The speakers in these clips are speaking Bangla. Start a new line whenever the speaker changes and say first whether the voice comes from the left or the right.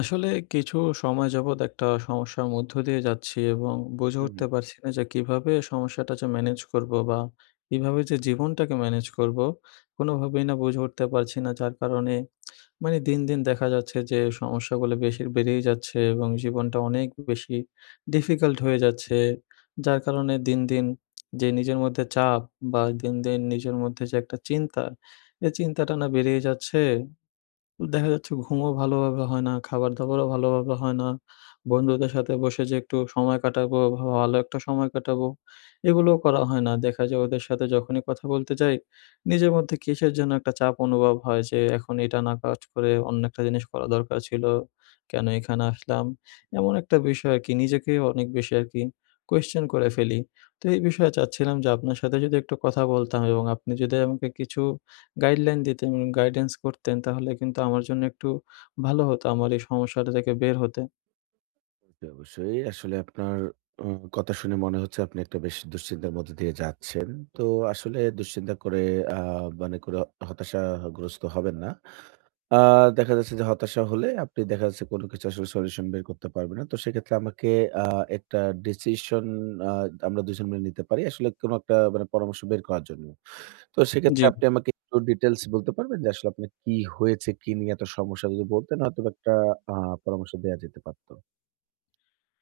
left: আসলে কিছু সময় যাবৎ একটা সমস্যার মধ্য দিয়ে যাচ্ছি। এবং বুঝে
right: হু,
left: উঠতে
right: হুম।
left: পারছি না যে, কীভাবে সমস্যাটা যে ম্যানেজ করবো? বা কীভাবে যে জীবনটাকে ম্যানেজ করবো? কোনোভাবেই না বুঝে উঠতে পারছি না। যার কারণে মানে দিন, দিন দেখা যাচ্ছে যে, সমস্যাগুলো বেশির বেড়েই যাচ্ছে এবং জীবনটা অনেক বেশি ডিফিকাল্ট হয়ে যাচ্ছে। যার কারণে দিন, দিন যে নিজের মধ্যে চাপ বা দিন, দিন নিজের মধ্যে যে একটা চিন্তা, এই চিন্তাটা না বেড়েই যাচ্ছে। দেখা যাচ্ছে, ঘুমও ভালোভাবে হয় না, খাবার-দাবারও ভালোভাবে হয় না, বন্ধুদের সাথে বসে যে একটু সময় কাটাবো বা ভা ভালো একটা সময় কাটাবো, এগুলোও করা হয় না। দেখা যায় ওদের সাথে যখনই কথা বলতে যাই, নিজের মধ্যে কীসের যেনো একটা চাপ অনুভব হয়? যে, এখন এটা না কাজ করে অন্য একটা জিনিস করা দরকার ছিল, কেনো এখানে আসলাম? এমন একটা বিষয় আরকি নিজেকে অনেক বেশি আরকি কোয়েশ্চন করে ফেলি। তো এই বিষয়ে চাচ্ছিলাম যে, আপনার সাথে যদি একটু কথা বলতাম এবং আপনি যদি আমাকে কিছু গাইডলাইন দিতেন উন গাইডেন্স করতেন, তাহলে কিন্তু আমার জন্য একটু ভালো হতো, আমার এই সমস্যাটা থেকে বের হতে।
right: জি অবশ্যই। আসলে আপনার উ কথা শুনে মনে হচ্ছে আপনি একটা বেশ দুশ্চিন্তার মধ্যে দিয়ে যাচ্ছেন। তো আসলে দুশ্চিন্তা করে আ মানে করে হতাশাগ্রস্ত হবেন না। আ দেখা যাচ্ছে যে হতাশা হলে আপনি দেখা যাচ্ছে কোনো কিছু আসলে সলিউশন বের করতে পারবে না। তো সেক্ষেত্রে আমাকে আ একটা ডিসিশন আ আমরা দুইজন মিলে নিতে পারি। আসলে কোনো একটা মানে পরামর্শ বের করার জন্য। তো
left: জি।
right: সেক্ষেত্রে আপনি আমাকে একটু ডিটেইলস বলতে পারবেন যে আসলে আপনার কী হয়েছে, কী নিয়ে এত সমস্যা? যদি বলতেন হয়তোবা একটা আ পরামর্শ দেয়া যেতে পারতো।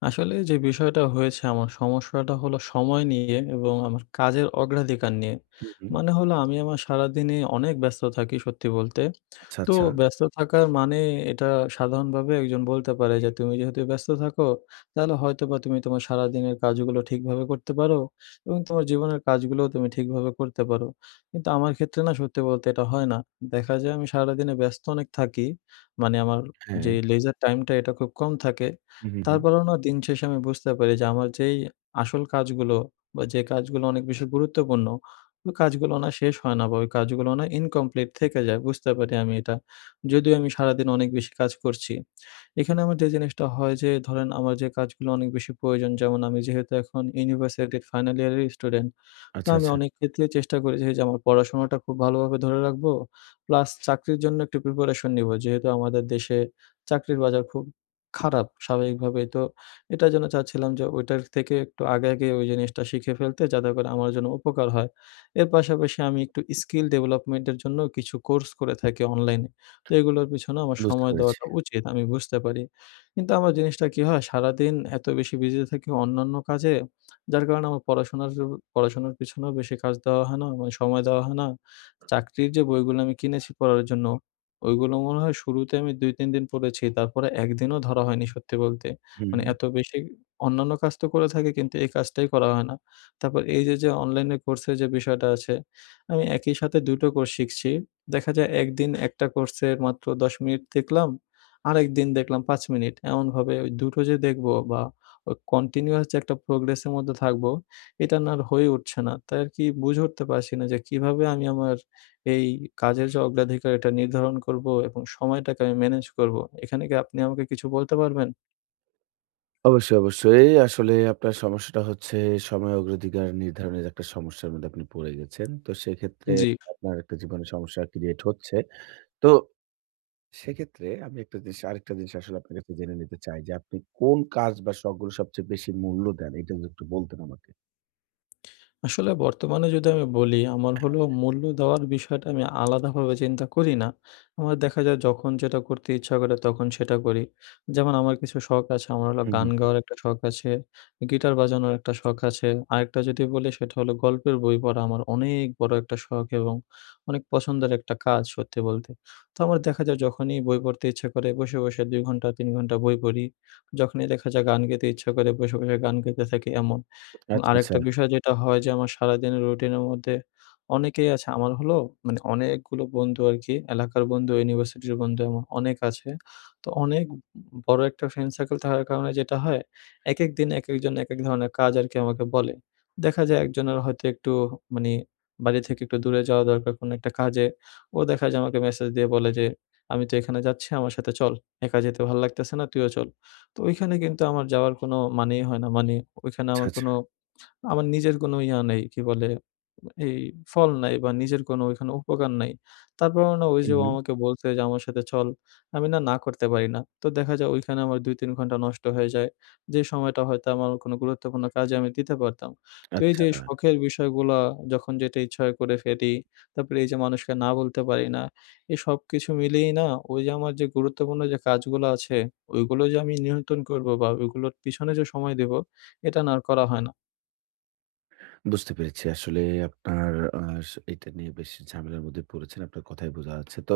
left: আসলে যে বিষয়টা হয়েছে আমার সমস্যাটা হল সময় নিয়ে এবং আমার কাজের অগ্রাধিকার নিয়ে।
right: হুম, হুম।
left: মানে হলো আমি আমার সারাদিনই অনেক ব্যস্ত থাকি সত্যি বলতে,
right: আচ্ছা,
left: তো
right: আচ্ছা।
left: ব্যস্ত থাকার মানে এটা সাধারণভাবে একজন বলতে পারে যে তুমি যেহেতু ব্যস্ত থাকো, তাহলে হয়তোবা তুমি তোমার সারাদিনের কাজগুলো ঠিকভাবে করতে পারো এবং তোমার জীবনের কাজগুলোও তুমি ঠিকভাবে করতে পারো। কিন্তু আমার ক্ষেত্রে না সত্যি বলতে এটা হয় না, দেখা যায় আমি সারাদিনে ব্যস্ত অনেক থাকি, মানে আমার যে
right: হ্যাঁ।
left: লেজার টাইমটা এটা খুব কম থাকে।
right: হুম, হুম, হুম।
left: তারপরেও না দিন শেষে আমি বুঝতে পারি যে আমার যেই আসল কাজগুলো বা যে কাজগুলো অনেক বেশি গুরুত্বপূর্ণ, ওই কাজগুলো না শেষ হয় না বা ওই কাজগুলো না ইনকমপ্লিট থেকে যায় বুঝতে পারি আমি এটা, যদিও আমি সারাদিন অনেক বেশি কাজ করছি, এখানে আমার যে জিনিসটা হয় যে ধরেন আমার যে কাজগুলো অনেক বেশি প্রয়োজন যেমন আমি যেহেতু এখন ইউনিভার্সিটির ফাইনাল ইয়ারের স্টুডেন্ট, তো
right: আচ্ছা,
left: আমি
right: আচ্ছা।
left: অনেক ক্ষেত্রেই চেষ্টা করেছি যে এইযে আমার পড়াশোনাটা খুব ভালোভাবে ধরে রাখবো, প্লাস চাকরির জন্য একটু প্রিপারেশন নেবো যেহেতু আমাদের দেশে চাকরির বাজার খুব খারাপ, স্বাভাবিকভাবেই তো এটার জন্য চাচ্ছিলাম যে ওইটার থেকে একটু আগে, আগে ওই জিনিসটা শিখে ফেলতে যাতে করে আমার জন্য উপকার হয়। এর পাশাপাশি আমি একটু স্কিল ডেভেলপমেন্টের জন্য কিছু কোর্স করে থাকি অনলাইনে, তো এগুলোর পেছনে আমার
right: বুঝতে
left: সময়
right: পেরেছি।
left: দেওয়াটা উচিত আমি বুঝতে পারি। কিন্তু আমার জিনিসটা কি হয় সারাদিন এতো বেশি বিজি থাকি অন্যান্য কাজে, যার কারণে আমার পড়াশোনার যে, পড়াশোনার পেছনেও বেশি কাজ দেওয়া হয় না মানে সময় দেওয়া হয় না, চাকরির যে বইগুলো আমি কিনেছি পড়ার জন্য, ওইগুলো মনে হয় শুরুতে আমি ২-৩ দিন পড়েছি তারপরে ১ দিনও ধরা হয়নি সত্যি বলতে,
right: হুম,
left: মানে
right: হুম।
left: এত বেশি অন্যান্য কাজ তো করে থাকি কিন্তু এই কাজটাই করা হয় না, তারপর এইযে যে অনলাইনে কোর্সের যে বিষয়টা আছে, আমি একই সাথে ২ টো কোর্স শিখছি। দেখা যায় ১ দিন একটা কোর্সে মাত্র ১০ মিনিট দেখলাম, আরেকদিন দেখলাম ৫ মিনিট। এমনভাবে ওই ২ টো যে দেখবো বা অ কন্টিনিউয়াস যে একটা প্রোগ্রেসের মধ্যে থাকবো, এটা না আর হয়ে উঠছে না। তাই আরকি বুঝে উঠতে পারছি না যে কিভাবে আমি আমার এই কাজের যে অগ্রাধিকারটা নির্ধারণ করবো এবং সময়টাকে আমি ম্যানেজ করবো? এখানে কি আপনি আমাকে কিছু বলতে পারবেন?
right: অবশ্যই, অবশ্যই। আসলে আপনার সমস্যাটা হচ্ছে সময় অগ্রাধিকার নির্ধারণের একটা সমস্যার মধ্যে আপনি পড়ে গেছেন। তো সেক্ষেত্রে
left: জি।
right: আপনার একটা জীবনে সমস্যা ক্রিয়েট হচ্ছে। তো সেক্ষেত্রে আমি একটা জিনিস আরেকটা জিনিস আসলে আপনার কাছে জেনে নিতে চাই যে আপনি কোন কাজ বা শখগুলো সবচেয়ে বেশি মূল্য দেন? এটা যদি একটু বলতেন আমাকে।
left: আসলে বর্তমানে যদি আমি বলি আমার হল মূল্য দেওয়ার বিষয়টা আমি আলাদাভাবে চিন্তা করি না। আমার দেখা যায় যখন যেটা করতে ইচ্ছা করে তখন সেটা করি। যেমন আমার কিছু শখ আছে আমার হলো
right: হুম, হুম,
left: গান
right: হুম।
left: গাওয়ার একটা শখ আছে, গিটার বাজানোর একটা শখ আছে, আরেকটা যদি বলি সেটা হল গল্পের বই পড়া। আমার অনেক বড়ো একটা শখ এবং অনেক পছন্দের একটা কাজ সত্যি বলতে। তো আমার দেখা যায় যখনই বই পড়তে ইচ্ছা করে বসে, বসে ২ ঘন্টা ৩ ঘণ্টা বই পড়ি যখনই দেখা যায় গান গেতে ইচ্ছা করে বসে, বসে গান গেতে থাকি এমন এবং
right: আচ্ছা, আচ্ছা।
left: আরেকটা বিষয় যেটা হয় যে আমার সারাদিনের রুটিনের মধ্যে অনেকেই আছে। আমার হলো মানে অনেকগুলো বন্ধু আরকি এলাকার বন্ধু, ইউনিভার্সিটির বন্ধু আমার অনেক আছে। তো অনেক ব বড়ো একটা ফ্রেন্ড সার্কেল থাকার কারণে যেটা হয়, একেক দিন একেকজন একেক ধরনের কাজ আর কি আমাকে বলে। দেখা যায় একজনের হয়তো একটু মানে বাড়ি থেকে একটু দূরে যাওয়া দরকার কোন একটা কাজে ও দেখা যায় আমাকে মেসেজ দিয়ে বলে যে ''আমি তো এখানে যাচ্ছি আমার সাথে চল। একা যেতে ভাল লাগতেছে না তুইও চল।'' তো ওইখানে কিন্তু আমার যাওয়ার কোনো মানেই হয় না মানে ওইখানে
right: আচ্ছা,
left: আমার
right: আচ্ছা।
left: কোনো আমার নিজের কোনো ইয়ে নেই কী বলে এই ফল নাই বা নিজের কোনো ওইখানে উপকার নাই। তারপরও না ওই যে
right: হুম,
left: ও
right: হুম।
left: আমাকে বলছে যে আমার সাথে চল আমি না, না করতে পারি না তো দেখা যায় ওইখানে আমার ২-৩ ঘণ্টা নষ্ট হয়ে যায়। যে সময়টা হয়তো আমার কোনো গুরুত্বপূর্ণ কাজে আমি দিতে পারতাম। তো এই যে
right: আচ্ছা।
left: শখের বিষয়গুলো যখন যেটা ইচ্ছা হয় করে ফেলি। তারপরে এই যে মানুষকে না বলতে পারি না এই সবকিছু মিলিয়েই না ওই যে আমার যে গুরুত্বপূর্ণ যে কাজগুলো আছে ওইগুলো যে আমি নিয়ন্ত্রণ করবো বা ওইগুলোর পিছনে যে সময় দেবো এটা না আর করা হয় না।
right: বুঝতে পেরেছি। আসলে আপনার আ স এটা নিয়ে বেশ ঝামেলার মধ্যে পড়েছেন। আপনার কথায় বোঝা যাচ্ছে। তো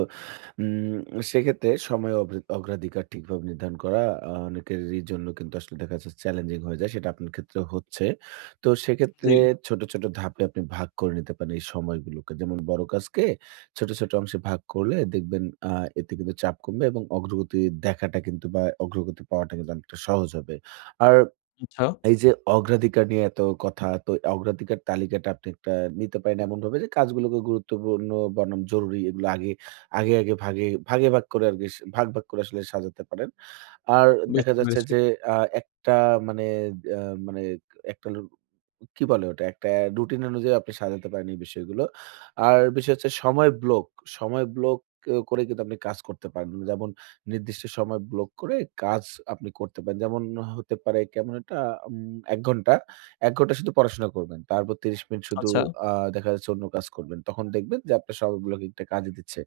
right: উম সেক্ষেত্রে সময় অগ্রা অগ্রাধিকার ঠিকভাবে নির্ধারণ করা, অনেকেরই জন্য কিন্তু আসলে দেখা যাচ্ছে, চ্যালেঞ্জিং হয়ে যায়। সেটা আপনার ক্ষেত্রে হচ্ছে। তো সেক্ষেত্রে,
left: জ্বী।
right: ছোট, ছোট ধাপে আপনি ভাগ করে নিতে পারেন, এই সময়গুলোকে। যেমন বড় কাজকে ছোট, ছোট, অংশে ভাগ করলে, দেখবেন আ এতে কিন্তু চাপ কমবে এবং অগ্রগতি দেখাটা কিন্তু বা অগ্রগতি পাওয়াটা কিন্তু অনেকটা সহজ হবে। আর
left: আচ্ছা।
right: এই যে, অগ্রাধিকার নিয়ে এত কথা, তো অগ্রাধিকার তালিকাটা আপনি একটা নিতে পারেন এমনভাবে যে, কাজগুলোকে গুরুত্বপূর্ণ বনাম জরুরি। এগুলো আগে, আগে আগে ভাগে, ভাগে ভাগ করে বিস্ ভাগ, ভাগ, করে আসলে সাজাতে পারেন। আর দেখা
left: বুঝতে
right: যাচ্ছে
left: পেরেছি।
right: যে আ একটা মানে আ মানে একটা রু কি বলে ওটা, রুটিন অনুযায়ী আপনি সাজাতে পারেন, এই বিষয়গুলো। আর বিষয় হচ্ছে, সময় ব্লক, সময় ব্লক করে কিন্তু আপনি কাজ করতে পারেন। যেমন নির্দিষ্ট সময় ব্লক করে কাজ আপনি করতে পারেন। যেমন, হতে পারে কেমন এটা, উম ১ ঘণ্টা, ১ ঘন্টা শুধু পড়াশোনা করবেন। তারপর ৩০ মিনিট শুধু
left: আচ্ছা।
right: আ দেখা যাচ্ছে, অন্য কাজ করবেন। তখন দেখবেন যে, আপনার সময় ব্লকিংটা কাজে দিচ্ছে।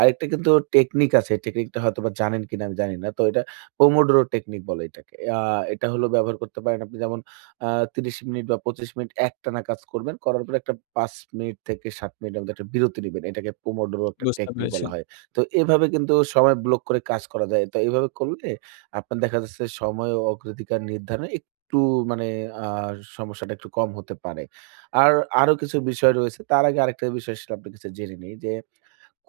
right: আরেকটা কিন্তু টেকনিক আছে। টেকনিকটা হয়তোবা জানেন কিনা আমি জানি না। তো এটা পোমোডরো টেকনিক বলে এটাকে। আ এটা হল ব্যবহার করতে পারেন আপনি, যেমন আ ৩০ মিনিট বা ২৫ মিনিট একটানা কাজ করবেন। করার পরে একটা ৫ মিনিট থেকে ৭ মিনিটের মধ্যে একটা বিরতি নিবেন। এটাকে পোমোডরো একটা
left: বুঝতে
right: টেকনিক
left: পেরেছি।
right: বলা হয়। তো, এভাবে কিন্তু সময় ব্লক করে কাজ করা যায়। তো এভাবে করলে, আপনার দেখা যাচ্ছে, সময় ও অগ্রাধিকার নির্ধারণে একটু মানে আ সমস্যাটা একটু কম হতে পারে। আর আরো কিছু বিষয় রয়েছে। তার আগে আরেকটা বিষয় সম্পর্কে আপনার কাছে জেনে নেই যে,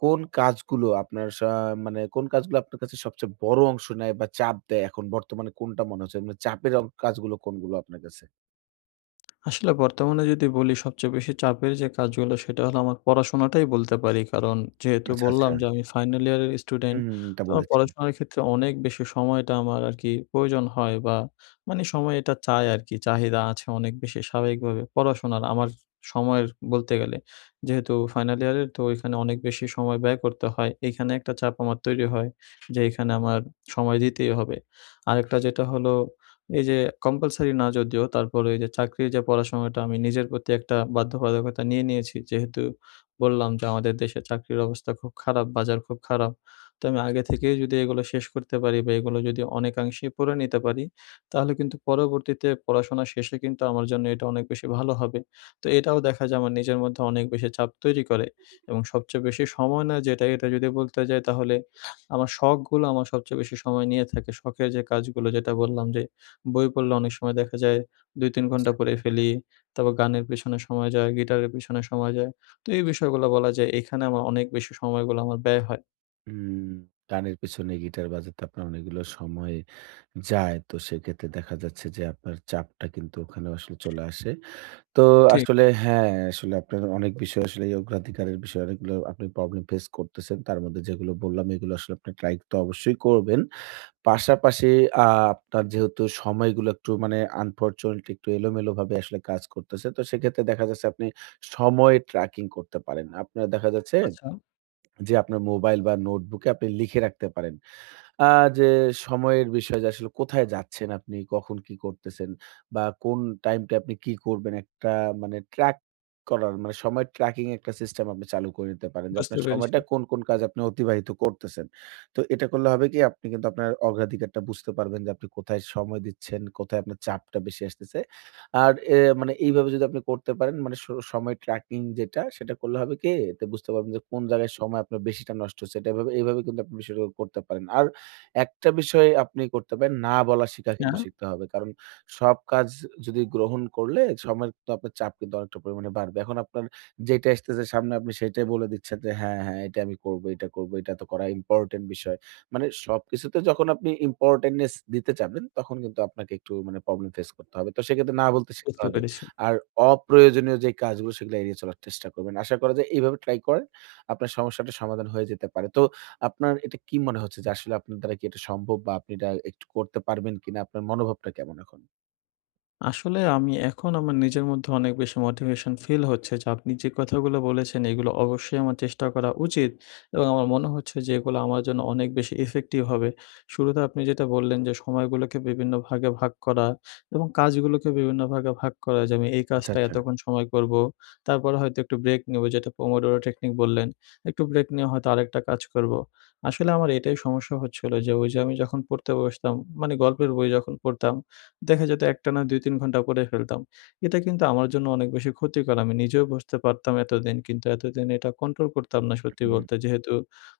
right: কোন কাজগুলো, আপনার সা মানে কোন কাজগুলো আপনার কাছে সবচেয়ে বড় অংশ নেয় বা চাপ দেয়, এখন বর্তমানে কোনটা মনে হচ্ছে? মানে চাপের কাজগুলো কোনগুলো, আপনার কাছে?
left: আসলে বর্তমানে যদি বলি সবচেয়ে বেশি চাপের যে, কাজগুলো সেটা হলো আমার পড়াশোনাটাই বলতে পারি কারণ যেহেতু
right: আচ্ছা, আচ্ছা।
left: বললাম যে আমি ফাইনাল ইয়ারের স্টুডেন্ট।
right: হুম, এটা
left: তো
right: বলেছিলে।
left: পড়াশোনার ক্ষেত্রে অনেক বেশি সময়টা আমার আর কি প্রয়োজন হয়, বা মানে সময় এটা চায় আর কি চাহিদা আছে অনেক বেশি স্বাভাবিকভাবে পড়াশোনার আমার সময়ের বলতে গেলে যেহেতু ফাইনাল ইয়ারে তো ওইখানে অনেক বেশি সময় ব্যয় করতে হয়। এখানে একটা চাপ আমার তৈরি হয় যেখানে আমার সময় দিতেই হবে আরেকটা যেটা হল এই যে, যে কম্পালসারি না যদিও তারপর ওই যে চাকরির যে পড়াশোনাটা আমি নিজের প্রতি একটা বাধ্যবাধকতা নিয়ে নিয়েছি। যেহেতু বললাম যে, আমাদের দেশে চাকরির অবস্থা খুব খারাপ বাজার খুব খারাপ তো আমি আগে থেকেই যদি এগুলো শেষ করতে পারি বা এগুলো যদি অনেকাংশেই পড়ে নিতে পারি। তাহলে কিন্তু পরবর্তীতে পড়াশোনা শেষে কিন্তু আমার জন্য এটা অনেক বেশি ভালো হবে তো এটাও দেখা যায় আমার নিজের মধ্যে অনেক বেশি চাপ তৈরি করে এবং সবচেয়ে বেশি সময় নেয় যেটাই এটা যদি বলতে যায়। তাহলে আমার শখগুলো আমার সবচেয়ে বেশি সময় নিয়ে থাকে, শখের যে কাজগুলো যেটা বললাম যে বই পড়লে অনেক সময় দেখা যায় ২-৩ ঘণ্টা
right: আচ্ছা।
left: পড়ে ফেলি। তারপর গানের পেছনে সময় যায়। গিটারের পেছনে সময় যায়। তো এই বিষয়গুলো বলা যায় এখানে আমার অনেক বেশি সময়গুলো আমার ব্যয় হয়।
right: হুম, গানের পেছনে গিটার বাজাতে আপনার অনেকগুলো সময় যায়। তো সেক্ষেত্রে দেখা যাচ্ছে যে, আপনার চাপটা কিন্তু ওখানে আসলে চলে আসে। তো
left: ঠিক।
right: আসলে হ্যাঁ, আসলে আপনার অনেক বিষয় আসলে এই অগ্রাধিকারের বিষয়ে অনেকগুলো আপনি প্রবলেম ফেস করতেছেন। তার মধ্যে যেগুলো বললাম এগুলো আসলে আপনি ট্রাই তো অবশ্যই করবেন। পাশাপাশি আ আপনার যেহেতু সময়গুলো একটু মানে আনফরচুনেটলি একটু এলোমেলো ভাবে আসলে কাজ করতেছে। তো সেক্ষেত্রে দেখা যাচ্ছে আপনি সময় ট্র্যাকিং করতে পারেন। আপনার দেখা যাচ্ছে
left: আচ্ছা।
right: যে আপনার মোবাইল বা নোটবুকে আপনি লিখে রাখতে পারেন। আ যে সময়ের বিষয় যে আসলে কোথায় যাচ্ছেন আপনি কখন কী করতেছেন বা কোন টাইমটা আপনি কি করবেন একটা মানে ট্রাক করার মানে সময় ট্র্যাকিং একটা সিস্টেম আপনি চালু করে নিতে পারেন। যে
left: বুঝতে,
right: আপনার
left: পেরেছি।
right: সময়টা কোন, কোন কাজে আপনি অতিবাহিত করতেছেন। তো এটা করলে হবে কি? আপনি কিন্তু আপনার অগ্রাধিকারটা বুঝতে পারবেন যে আপনি কোথায় সময় দিচ্ছেন, কোথায় আপনার চাপটা বেশি আসতেছে। আর এ মানে এইভাবে যদি আপনি করতে পারেন মানে স সময় ট্র্যাকিং যেটা সেটা করলে হবে কি? বুঝতে পারবেন যে কোন জায়গায় সময় আপনার বেশিটা নষ্ট হচ্ছে। এইভাবে কিন্তু আপনি বিষয়টা করতে পারেন। আর একটা বিষয় আপনি করতে পারেন না বলার শিখা কিন্তু
left: না।
right: শিখতে হবে। কারণ সব কাজ যদি গ্রহণ করলে সময়ের তো আপনার চাপ কিন্তু অনেকটা পরিমাণে বাড়বে। এখন আপনার যেটা আসতেছে সামনে আপনি সেটাই বলে দিচ্ছেন যে হ্যাঁ, হ্যাঁ এটাই আমি করব। এটা করবো, এটা তো করা ইম্পোর্টেন্ট বিষয়। মানে সবকিছুতে যখন আপনি ইম্পোর্টেন্টনেস দিতে যাবেন তখন কিন্তু আপনাকে একটু মানে প্রবলেম ফেস করতে হবে। তো সেক্ষেত্রে না বলতে শিখতে
left: বুঝতে,
right: হবে।
left: পেরেছি।
right: আর অপ্রয়োজনীয় যে কাজগুলো সেগুলো এড়িয়ে চলার চেষ্টা করবেন। আশা করা যায় এইভাবে ট্রাই করেন। আপনার সমস্যাটার সমাধান হয়ে যেতে পারে। তো আপনার এটা কি মনে হচ্ছে যে আসলে আপনার দ্বারা কি এটা সম্ভব বা আপনি এটা একটু করতে পারবেন কিনা? আপনার মনোভাবটা কেমন এখন?
left: আসলে আমি এখন আমার নিজের মধ্যে অনেক বেশি মোটিভেশন ফিল হচ্ছে যে আপনি যে কথাগুলো বলেছেন এগুলো অবশ্যই আমার চেষ্টা করা উচিত। এবং আমার মনে হচ্ছে যে এগুলা আমার জন্য অনেক বেশি ইফেক্টিভ হবে। শুরুতে আপনি যেটা বললেন যে সময়গুলোকে বিভিন্ন ভাগে ভাগ করা এবং কাজগুলোকে বিভিন্ন ভাগে ভাগ করা যে আমি এই
right: আচ্ছা,
left: কাজটা
right: আচ্ছা।
left: এতক্ষণ সময় করবো, তারপরে হয়তো একটু ব্রেক নেব যেটা পোমোডোরো টেকনিক বললেন। একটু ব্রেক নিয়ে হয়তো আরেকটা কাজ করবো। আসলে আমার এটাই সমস্যা হচ্ছিলো যে ওই যে আমি যখন পড়তে বসতাম, মানে গল্পের বই যখন পড়তাম দেখা যেত একটা না ২-৩ ঘণ্টা পড়ে ফেলতাম। এটা কিন্তু আমার জন্য অনেক বেশি ক্ষতিকর আমি নিজেও বুঝতে পারতাম এতদিন কিন্তু এতদিন এটা কন্ট্রোল করতাম না সত্যি
right: [unintelligible]
left: বলতে যেহেতু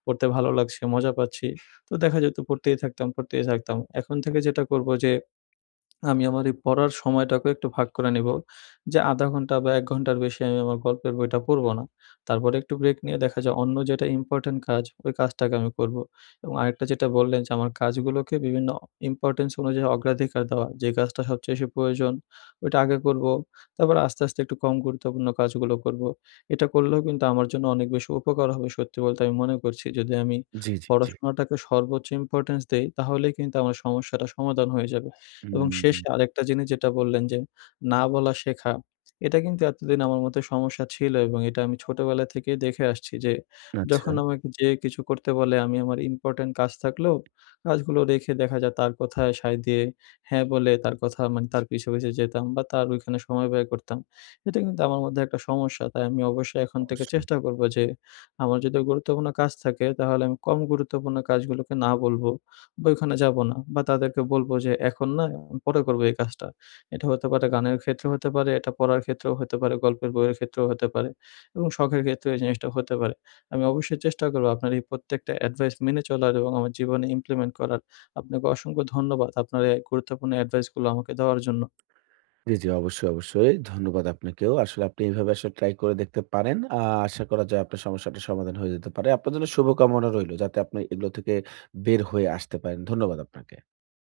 left: পড়তে ভালো লাগছে মজা পাচ্ছি। তো দেখা যেত পড়তেই থাকতাম, পড়তেই থাকতাম। এখন থেকে যেটা করবো যে আমি আমার এই পড়ার সময়টাকেও একটু ভাগ করে নেবো, যে ০.৫ ঘন্টা বা ১ ঘন্টার বেশি আমি আমার গল্পের বইটা পড়বো না। তারপরে একটু ব্রেক নিয়ে দেখা যাক অন্য যেটা ইম্পোর্টেন্ট কাজ ওই কাজটাকে আমি করবো এবং আরেকটা যেটা বললেন যে আমার কাজগুলোকে বিভিন্ন ইম্পোর্টেন্স অনুযায়ী অগ্রাধিকার দেওয়া যে কাজটা সবচেয়ে বেশি প্রয়োজন ওইটা আগে করবো, তারপর আস্তে, আস্তে একটু কম গুরুত্বপূর্ণ কাজগুলো করব এটা করলেও কিন্তু আমার জন্য অনেক বেশি উপকার হবে সত্যি বলতে আমি মনে করছি যদি আমি
right: জি, জি, জি।
left: পড়াশোনাটাকে সর্বোচ্চ ইম্পোর্টেন্স দেই, তাহলেই কিন্তু আমার সমস্যাটা সমাধান হয়ে যাবে এবং
right: উম
left: শেষে আরেকটা জিনিস যেটা বললেন যে না বলা শেখা। এটা কিন্তু এতদিন আমার মতো সমস্যা ছিল এবং এটা আমি ছোটোবেলা থেকেই দেখে আসছি যে
right: আচ্ছা।
left: যখন আমাকে যে কিছু করতে বলে আমি আমার ইম্পোর্টেন্ট কাজ থাকলেও কাজগুলো রেখে দেখা যাক তার কথায় সাই দিয়ে হ্যাঁ বলে তার কথা মানে তার পিছে, পিছে যেতাম বা তার ওইখানে সময় ব্যয় করতাম এটা কিন্তু আমার মধ্যে একটা সমস্যা তাই আমি অবশ্যই এখন থেকে
right: অবশ্যই।
left: চেষ্টা করবো যে আমার যদি গুরুত্বপূর্ণ কাজ থাকে তাহলে আমি কম গুরুত্বপূর্ণ কাজগুলোকে না বলবো। বা ওইখানে যাবো না বা তাদেরকে বলবো যে এখন না পরে করবো এই কাজটা। এটা হতে পারে গানের ক্ষেত্রেও হতে পারে এটা পড়ার ক্ষেত্রেও হতে পারে, গল্পের বইয়ের ক্ষেত্রেও হতে পারে এবং শখের ক্ষেত্রেও এই জিনিসটাও হতে পারে। আমি অবশ্যই চেষ্টা করবো আপনার এই প্রত্যেকটা অ্যাডভাইস মেনে চলার এবং আমার জীবনে implement করার আপনাকে অসংখ্য ধন্যবাদ আপনার এই গুরুত্বপূর্ণ অ্যাডভাইসগুলো আমাকে দেওয়ার জন্য।
right: জি, জি, অবশ্যই, অবশ্যই। ধন্যবাদ আপনাকেও। আসলে আপনি এভাবে আসলে ট্রাই করে দেখতে পারেন। আ আশা করা যায় আপনার সমস্যাটার সমাধান হয়ে যেতে পারে। আপনার জন্য শুভকামনা রইলো যাতে আপনি এগুলা থেকে বের হয়ে আসতে পারেন। ধন্যবাদ আপনাকে।